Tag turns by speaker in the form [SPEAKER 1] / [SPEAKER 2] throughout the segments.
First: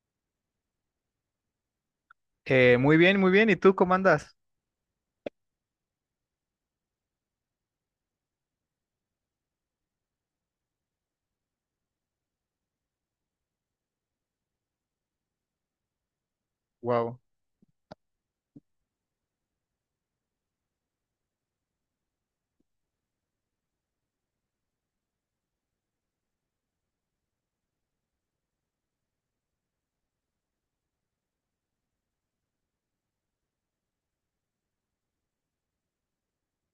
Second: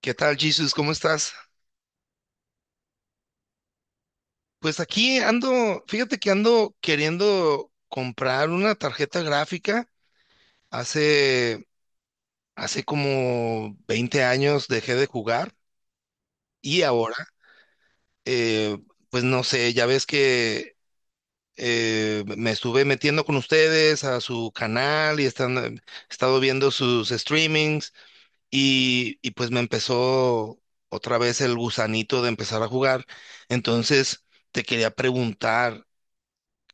[SPEAKER 1] ¿Qué tal, Jesus? ¿Cómo estás?
[SPEAKER 2] Muy bien, muy bien. ¿Y tú cómo andas?
[SPEAKER 1] Pues aquí ando, fíjate que ando queriendo comprar una tarjeta gráfica. Hace, hace como 20 años dejé de jugar y
[SPEAKER 2] Wow.
[SPEAKER 1] eh, pues no sé, ya ves que me estuve metiendo con ustedes a su canal y he estado viendo sus streamings y pues me empezó otra vez el gusanito de empezar a jugar. Entonces, te quería preguntar.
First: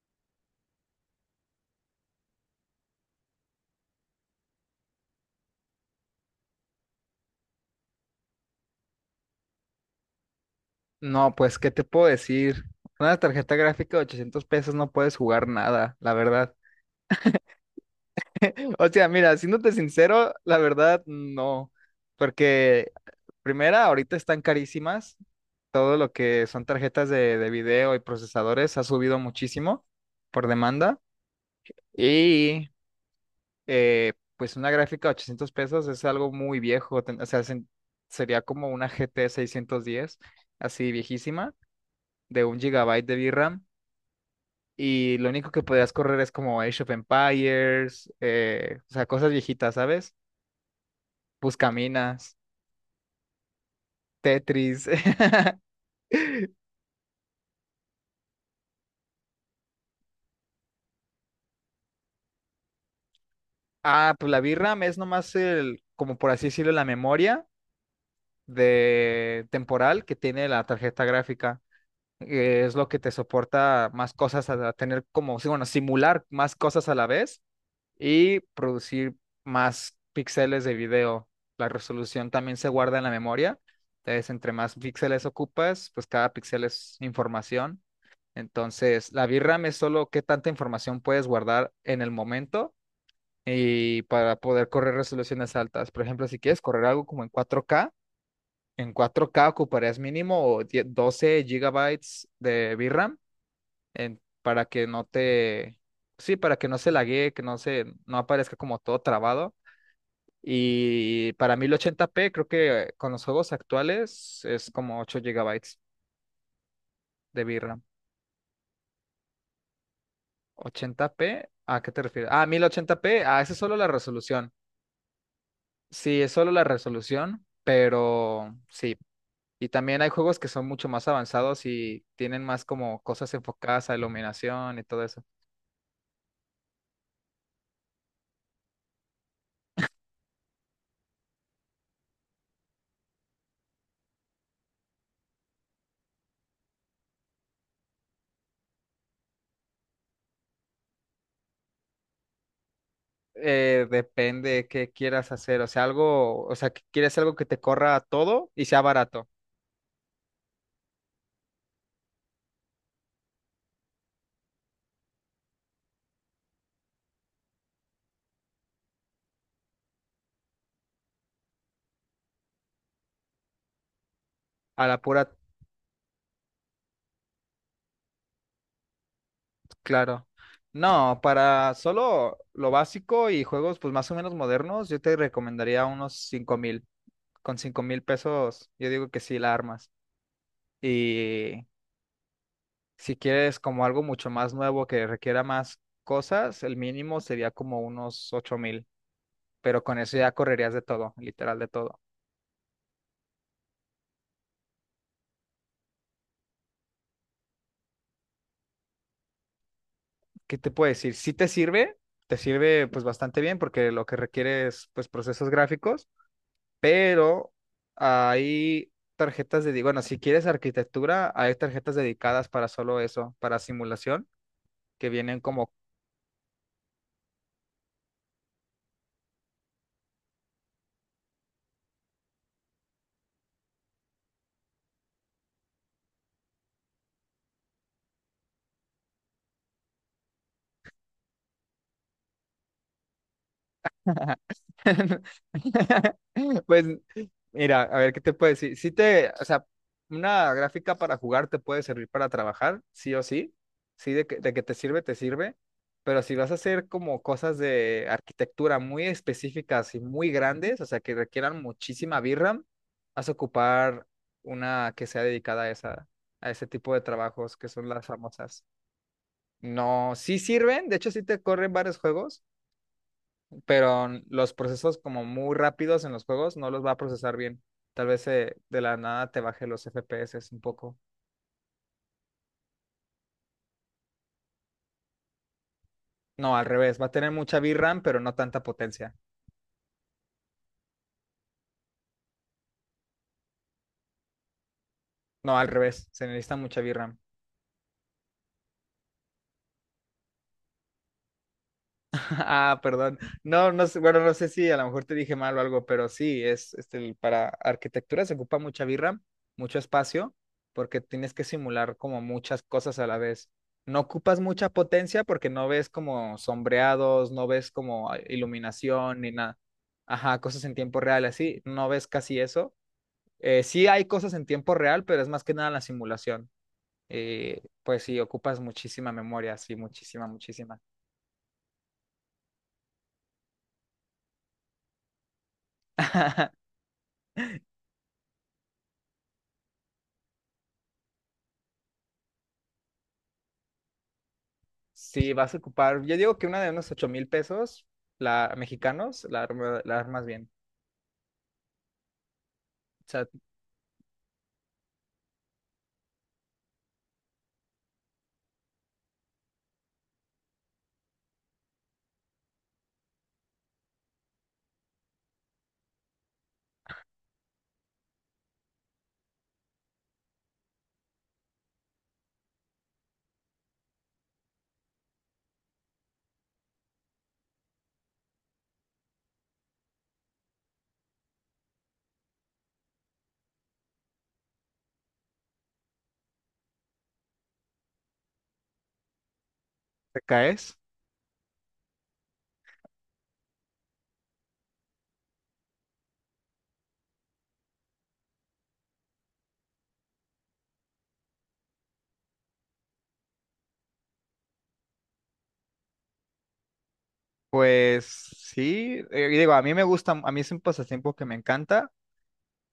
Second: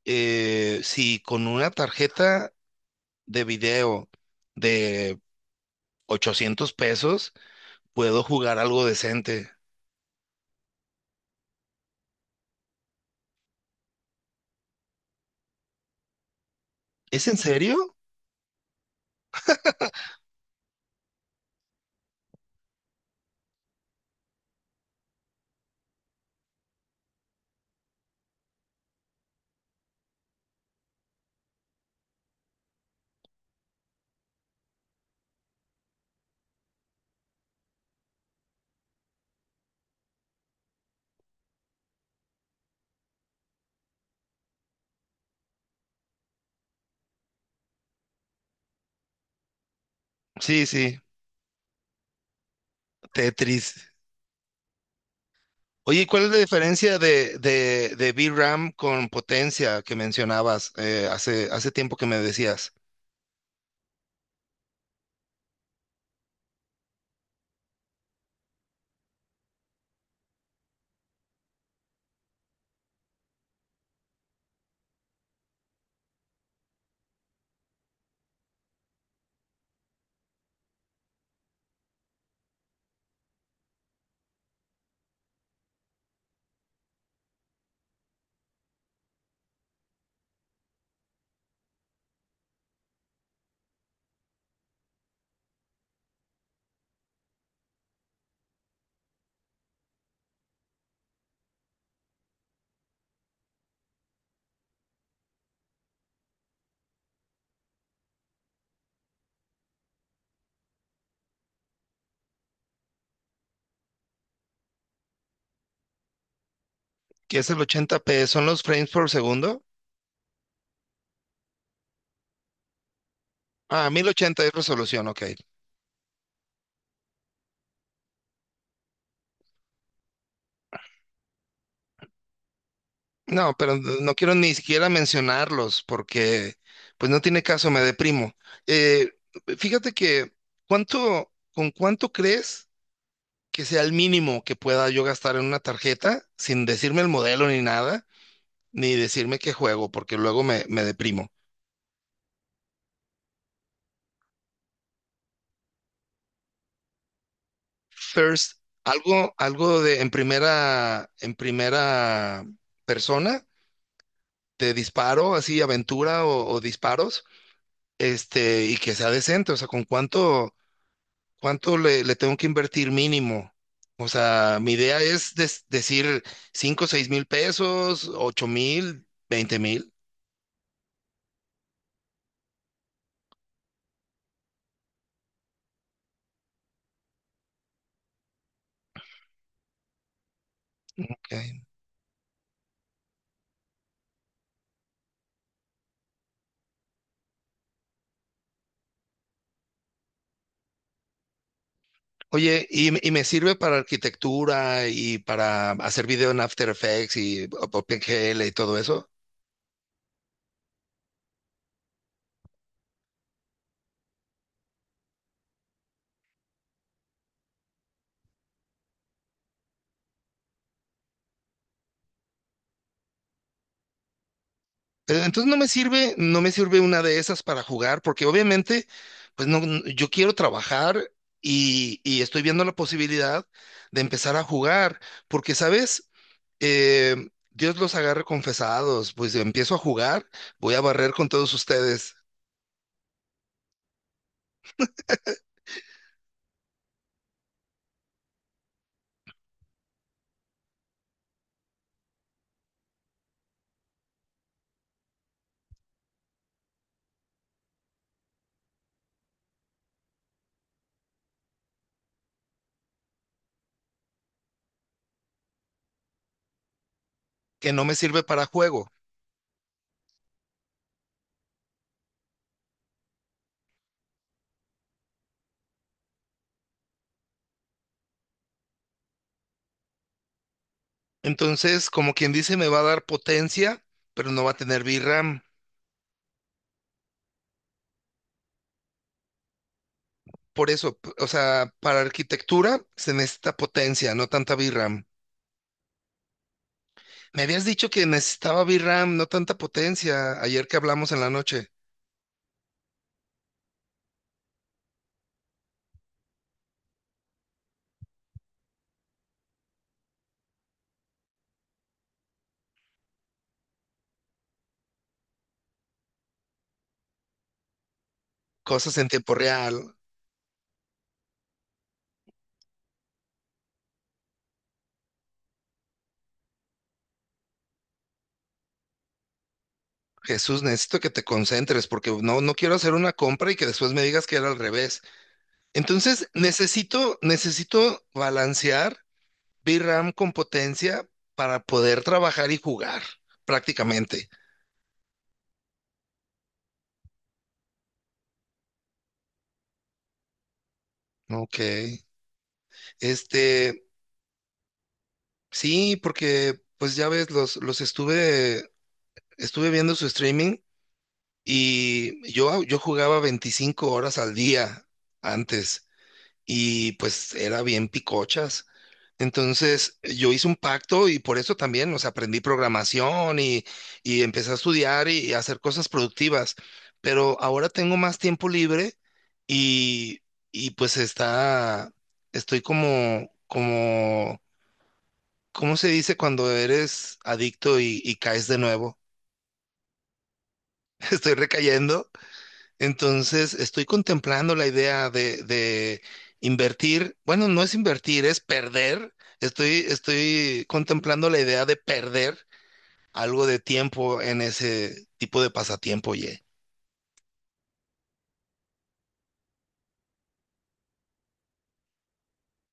[SPEAKER 1] Si con una tarjeta de video de $800 puedo jugar algo decente.
[SPEAKER 2] No, pues, ¿qué te puedo decir? Una tarjeta gráfica de 800 pesos no puedes jugar nada, la verdad.
[SPEAKER 1] ¿Es en serio?
[SPEAKER 2] O sea, mira, siéndote sincero, la verdad, no. Porque, primera, ahorita están carísimas. Todo lo que son tarjetas de video y procesadores ha subido muchísimo por demanda. Y, pues, una gráfica de 800 pesos es algo muy viejo. O sea, sería como una G T 610, así viejísima. De un gigabyte de VRAM, y lo único que podías correr es como Age of Empires, o sea, cosas viejitas, ¿sabes?
[SPEAKER 1] Sí, sí,
[SPEAKER 2] Buscaminas,
[SPEAKER 1] Tetris.
[SPEAKER 2] Tetris.
[SPEAKER 1] Oye, ¿y ¿cuál es la diferencia de, de VRAM con potencia que mencionabas hace tiempo que me decías?
[SPEAKER 2] Ah, pues la VRAM es nomás el, como por así decirlo, la memoria de temporal que tiene la tarjeta gráfica. Es lo que te soporta más cosas a tener como, sí, bueno, simular más cosas a la vez y producir más píxeles de video. La resolución también se guarda en la memoria. Entonces, entre más píxeles ocupas, pues cada píxel es información. Entonces, la VRAM es solo qué tanta información puedes guardar en el momento y para poder correr resoluciones altas. Por ejemplo, si quieres correr algo como en 4K, en 4K ocuparías mínimo 12 gigabytes de VRAM para que no te, sí, para que no se laguee, que no se, no aparezca como todo trabado. Y para 1080p, creo que con los juegos actuales es como 8 gigabytes
[SPEAKER 1] ¿Qué
[SPEAKER 2] de
[SPEAKER 1] es el
[SPEAKER 2] VRAM.
[SPEAKER 1] 80p? ¿Son los frames por segundo?
[SPEAKER 2] 80p, ¿a qué te refieres? Ah, 1080p, ah, esa es solo la
[SPEAKER 1] Ah, 1080 es
[SPEAKER 2] resolución.
[SPEAKER 1] resolución, ok.
[SPEAKER 2] Sí, es solo la resolución, pero sí. Y también hay juegos que son mucho más avanzados y tienen más como cosas
[SPEAKER 1] No, pero
[SPEAKER 2] enfocadas a
[SPEAKER 1] no quiero ni
[SPEAKER 2] iluminación y
[SPEAKER 1] siquiera
[SPEAKER 2] todo eso.
[SPEAKER 1] mencionarlos porque pues no tiene caso, me deprimo. Eh, Fíjate que ¿con cuánto crees que sea el mínimo que pueda yo gastar en una tarjeta sin decirme el modelo ni nada, ni decirme qué juego, porque me deprimo?
[SPEAKER 2] Depende qué quieras hacer, o sea, algo, o sea, que quieres algo que te corra todo
[SPEAKER 1] First,
[SPEAKER 2] y sea barato,
[SPEAKER 1] algo de en primera persona, de disparo, así aventura o disparos, este, y que sea decente, o sea, con cuánto. ¿Cuánto le tengo que invertir mínimo? O sea, mi
[SPEAKER 2] a
[SPEAKER 1] idea
[SPEAKER 2] la pura,
[SPEAKER 1] es decir 5, 6000 pesos, 8000, 20 000.
[SPEAKER 2] claro. No, para solo lo básico y juegos pues más o menos modernos, yo te recomendaría unos cinco mil. Con cinco mil pesos, yo digo que sí la armas.
[SPEAKER 1] Ok.
[SPEAKER 2] Y si quieres como algo mucho más nuevo que requiera más cosas, el mínimo sería como unos ocho mil, pero con eso ya correrías de todo, literal de todo.
[SPEAKER 1] Oye, y me sirve para arquitectura y para hacer video en After Effects y OpenGL y todo eso.
[SPEAKER 2] ¿Qué te puedo decir? Sí te sirve pues bastante bien porque lo que requiere es pues procesos gráficos, pero hay tarjetas de, bueno, si quieres arquitectura, hay tarjetas dedicadas para solo eso, para simulación, que vienen
[SPEAKER 1] Entonces no me
[SPEAKER 2] como
[SPEAKER 1] sirve, no me sirve una de esas para jugar, porque obviamente, pues no, yo quiero trabajar y estoy viendo la posibilidad de empezar a jugar, porque, ¿sabes? Eh, Dios los agarre confesados, pues empiezo a jugar, voy a barrer con todos ustedes,
[SPEAKER 2] pues mira, a ver qué te puedo decir. Si te, o sea, una gráfica para jugar te puede servir para trabajar, sí o sí. Sí, de que te sirve, te sirve. Pero si vas a hacer como cosas de arquitectura muy específicas y muy grandes, o sea, que requieran muchísima VRAM, vas a ocupar una que sea dedicada a esa, a ese tipo de trabajos que
[SPEAKER 1] que no
[SPEAKER 2] son
[SPEAKER 1] me
[SPEAKER 2] las
[SPEAKER 1] sirve para
[SPEAKER 2] famosas.
[SPEAKER 1] juego.
[SPEAKER 2] No, sí sirven, de hecho sí te corren varios juegos, pero los procesos como muy rápidos en los juegos no los va a procesar bien. Tal vez de la nada te baje los FPS un poco.
[SPEAKER 1] Entonces, como quien dice, me va a dar potencia, pero no va a tener VRAM.
[SPEAKER 2] No, al revés, va a tener mucha VRAM, pero no tanta potencia.
[SPEAKER 1] Por eso, o sea, para arquitectura se necesita potencia, no tanta VRAM.
[SPEAKER 2] No, al revés, se necesita mucha VRAM.
[SPEAKER 1] Me habías dicho que necesitaba VRAM, no tanta potencia, ayer que hablamos en la noche.
[SPEAKER 2] Ah, perdón. No, no sé, bueno, no sé si a lo mejor te dije mal o algo, pero sí, es este, para arquitectura se ocupa mucha birra, mucho espacio, porque tienes que simular como muchas cosas a la vez. No ocupas mucha potencia porque no ves como sombreados, no ves como
[SPEAKER 1] Cosas en
[SPEAKER 2] iluminación ni
[SPEAKER 1] tiempo
[SPEAKER 2] nada.
[SPEAKER 1] real.
[SPEAKER 2] Ajá, cosas en tiempo real, así, no ves casi eso. Sí hay cosas en tiempo real, pero es más que nada la simulación. Pues sí, ocupas muchísima memoria, sí, muchísima,
[SPEAKER 1] Jesús,
[SPEAKER 2] muchísima.
[SPEAKER 1] necesito que te concentres porque no, no quiero hacer una compra y que después me digas que era al revés. Entonces, necesito balancear VRAM con potencia para poder trabajar y jugar, prácticamente.
[SPEAKER 2] Si vas a ocupar, yo digo que una de unos 8 mil pesos, la mexicanos, la, la armas bien.
[SPEAKER 1] ¿No? Ok.
[SPEAKER 2] O sea,
[SPEAKER 1] Este, sí, porque pues ya ves, estuve viendo su streaming y yo jugaba 25 horas al día antes. Y pues era bien picochas. Entonces yo hice un pacto y por eso también, o sea, aprendí programación y empecé a estudiar y a hacer cosas productivas. Pero ahora tengo más tiempo libre y, y pues estoy como, ¿cómo se dice cuando eres adicto y caes de nuevo?
[SPEAKER 2] te caes.
[SPEAKER 1] Estoy recayendo. Entonces, estoy contemplando la idea de invertir. Bueno, no es invertir, es perder. Estoy contemplando la idea de perder algo de tiempo en ese tipo de pasatiempo, oye.
[SPEAKER 2] Pues sí, y digo, a mí me gusta, a mí es un pasatiempo que me encanta,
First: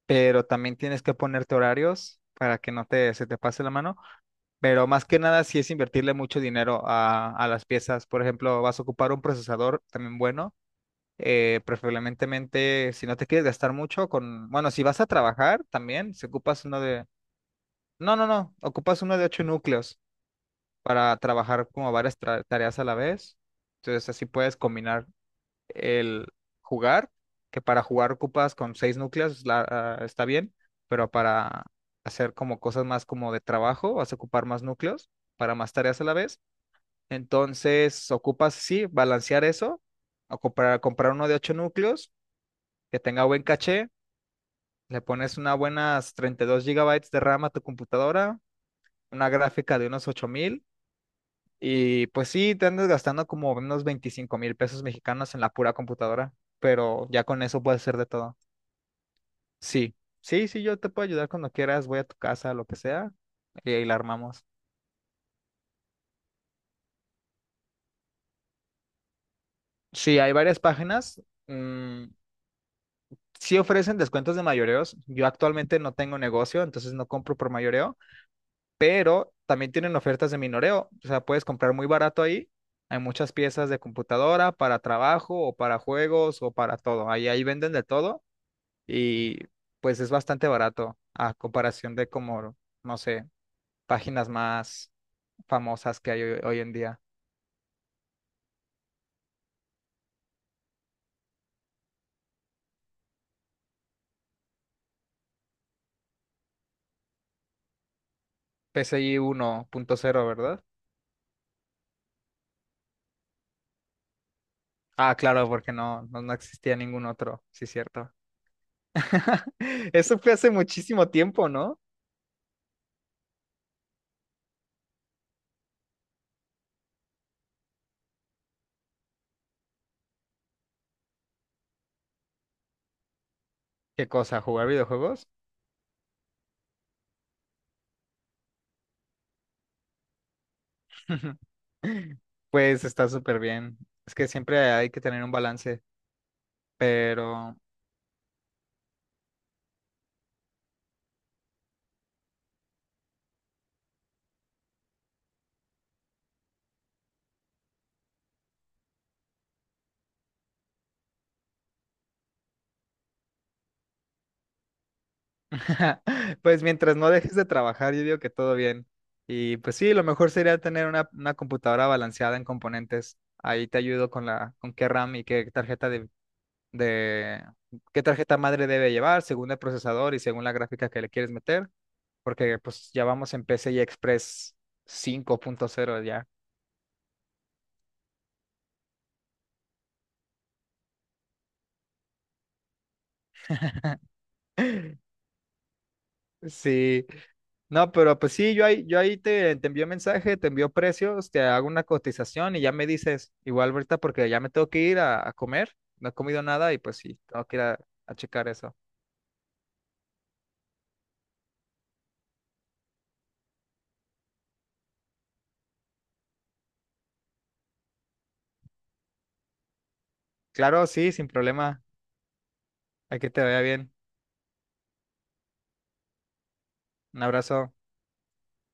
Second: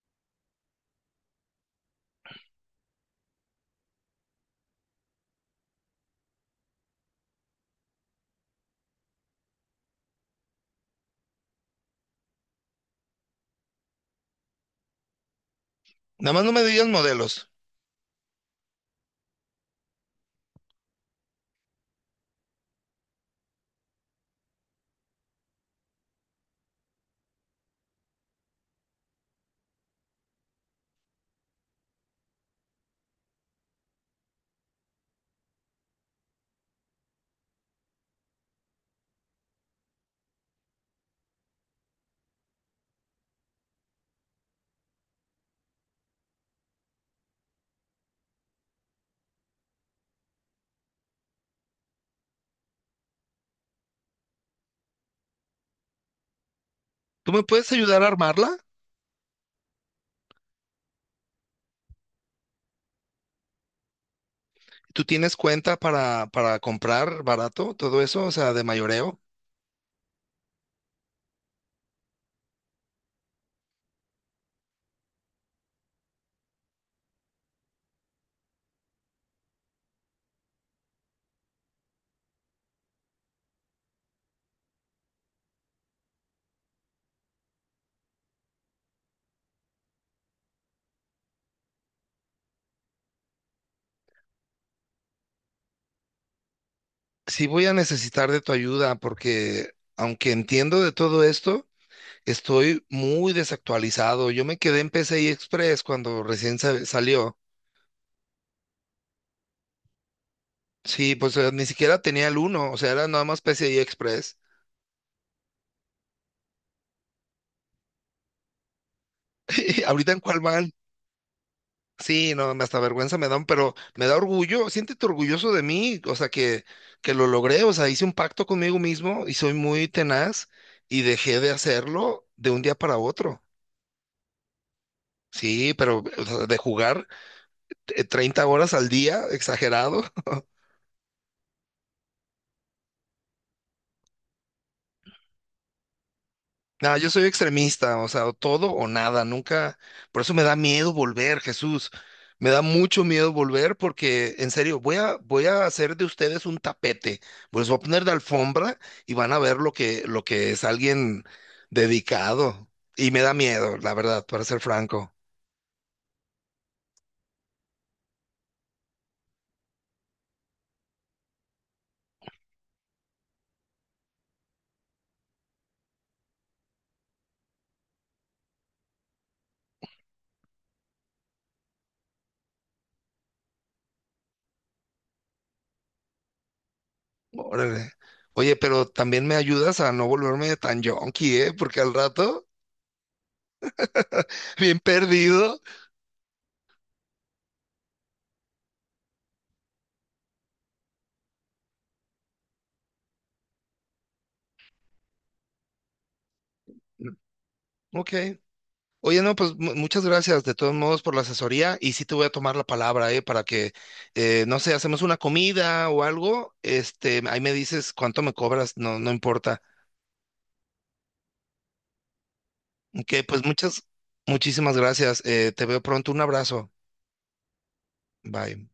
[SPEAKER 2] pero también tienes que ponerte horarios para que no te, se te pase la mano. Pero más que nada, sí es invertirle mucho dinero a las piezas. Por ejemplo, vas a ocupar un procesador también bueno. Preferiblemente, si no te quieres gastar mucho, con, bueno, si vas a trabajar también, si
[SPEAKER 1] Nada más no me
[SPEAKER 2] ocupas uno
[SPEAKER 1] digas
[SPEAKER 2] de
[SPEAKER 1] modelos.
[SPEAKER 2] no, no, no. Ocupas uno de ocho núcleos para trabajar como varias tareas a la vez. Entonces así puedes combinar el jugar, que para jugar ocupas con seis núcleos, ah, está bien, pero para hacer como cosas más como de trabajo, vas a ocupar más núcleos para más tareas a la vez. Entonces ocupas, sí, balancear eso, o comprar uno de ocho núcleos que tenga buen caché, le pones una buenas 32 gigabytes de RAM a tu computadora, una gráfica de unos 8000. Y pues sí, te andas gastando como unos 25 mil pesos mexicanos en la pura computadora, pero ya
[SPEAKER 1] ¿Tú
[SPEAKER 2] con
[SPEAKER 1] me
[SPEAKER 2] eso
[SPEAKER 1] puedes
[SPEAKER 2] puedes hacer
[SPEAKER 1] ayudar
[SPEAKER 2] de
[SPEAKER 1] a
[SPEAKER 2] todo.
[SPEAKER 1] armarla?
[SPEAKER 2] Sí, sí, sí, yo te puedo ayudar cuando quieras, voy a tu casa, lo que sea, y ahí la armamos.
[SPEAKER 1] ¿Tú tienes cuenta para comprar barato todo eso? O sea, de mayoreo.
[SPEAKER 2] Sí, hay varias páginas. mm, sí ofrecen descuentos de mayoreos. Yo actualmente no tengo negocio, entonces no compro por mayoreo, pero también tienen ofertas de minoreo. O sea, puedes comprar muy barato ahí. Hay muchas piezas de computadora para trabajo o para juegos o para todo. Ahí venden de todo y pues es bastante barato a comparación de como, no sé, páginas más famosas que hay hoy en día.
[SPEAKER 1] Sí voy a necesitar de tu ayuda porque aunque entiendo de todo esto, estoy muy desactualizado. Yo me quedé en PCI Express cuando recién salió.
[SPEAKER 2] P C I uno punto cero, ¿verdad?
[SPEAKER 1] Sí, pues ni siquiera tenía el uno. O sea, era nada más PCI Express.
[SPEAKER 2] Ah, claro, porque no existía ningún otro, sí, cierto.
[SPEAKER 1] ¿Ahorita
[SPEAKER 2] Eso
[SPEAKER 1] en
[SPEAKER 2] fue
[SPEAKER 1] cuál
[SPEAKER 2] hace
[SPEAKER 1] van?
[SPEAKER 2] muchísimo tiempo, ¿no?
[SPEAKER 1] Sí, no, me hasta vergüenza me dan, pero me da orgullo. Siéntete orgulloso de mí, o sea, que lo logré, o sea, hice un pacto conmigo mismo y soy muy tenaz y dejé de hacerlo de un día para otro.
[SPEAKER 2] ¿Qué cosa? ¿Jugar videojuegos?
[SPEAKER 1] Sí, pero o sea, de jugar 30 horas al día, exagerado.
[SPEAKER 2] Pues está súper bien. Es que siempre hay que tener un balance,
[SPEAKER 1] No, yo soy
[SPEAKER 2] pero
[SPEAKER 1] extremista, o sea, o todo o nada, nunca, por eso me da miedo volver, Jesús, me da mucho miedo volver porque, en serio, voy a hacer de ustedes un tapete, pues voy a poner de alfombra y van a ver lo que es alguien dedicado, y me da miedo, la verdad, para ser franco,
[SPEAKER 2] pues mientras no dejes de trabajar, yo digo que todo bien. Y pues sí, lo mejor sería tener una computadora balanceada en componentes. Ahí te ayudo con la, con qué RAM y qué tarjeta de- qué tarjeta madre debe llevar, según el procesador y según la gráfica que le quieres meter, porque pues ya vamos en PCI Express cinco punto cero ya.
[SPEAKER 1] órale. Oye, pero también me ayudas a no volverme tan yonki, ¿eh? Porque al rato, bien perdido.
[SPEAKER 2] Sí, no, pero pues sí, yo ahí te, te envío mensaje, te envío precios, te hago una cotización y ya me dices, igual ahorita porque ya me tengo que ir a comer, no he comido nada y pues sí, tengo que ir
[SPEAKER 1] Ok.
[SPEAKER 2] a checar eso.
[SPEAKER 1] Oye, no, pues muchas gracias de todos modos por la asesoría y sí te voy a tomar la palabra, para que, no sé, hacemos una comida o algo, este, ahí me dices cuánto me cobras, no, no importa.
[SPEAKER 2] Claro, sí, sin problema.
[SPEAKER 1] Ok,
[SPEAKER 2] Aquí te vaya bien.
[SPEAKER 1] muchísimas gracias, te veo pronto, un abrazo,
[SPEAKER 2] Un abrazo.
[SPEAKER 1] bye.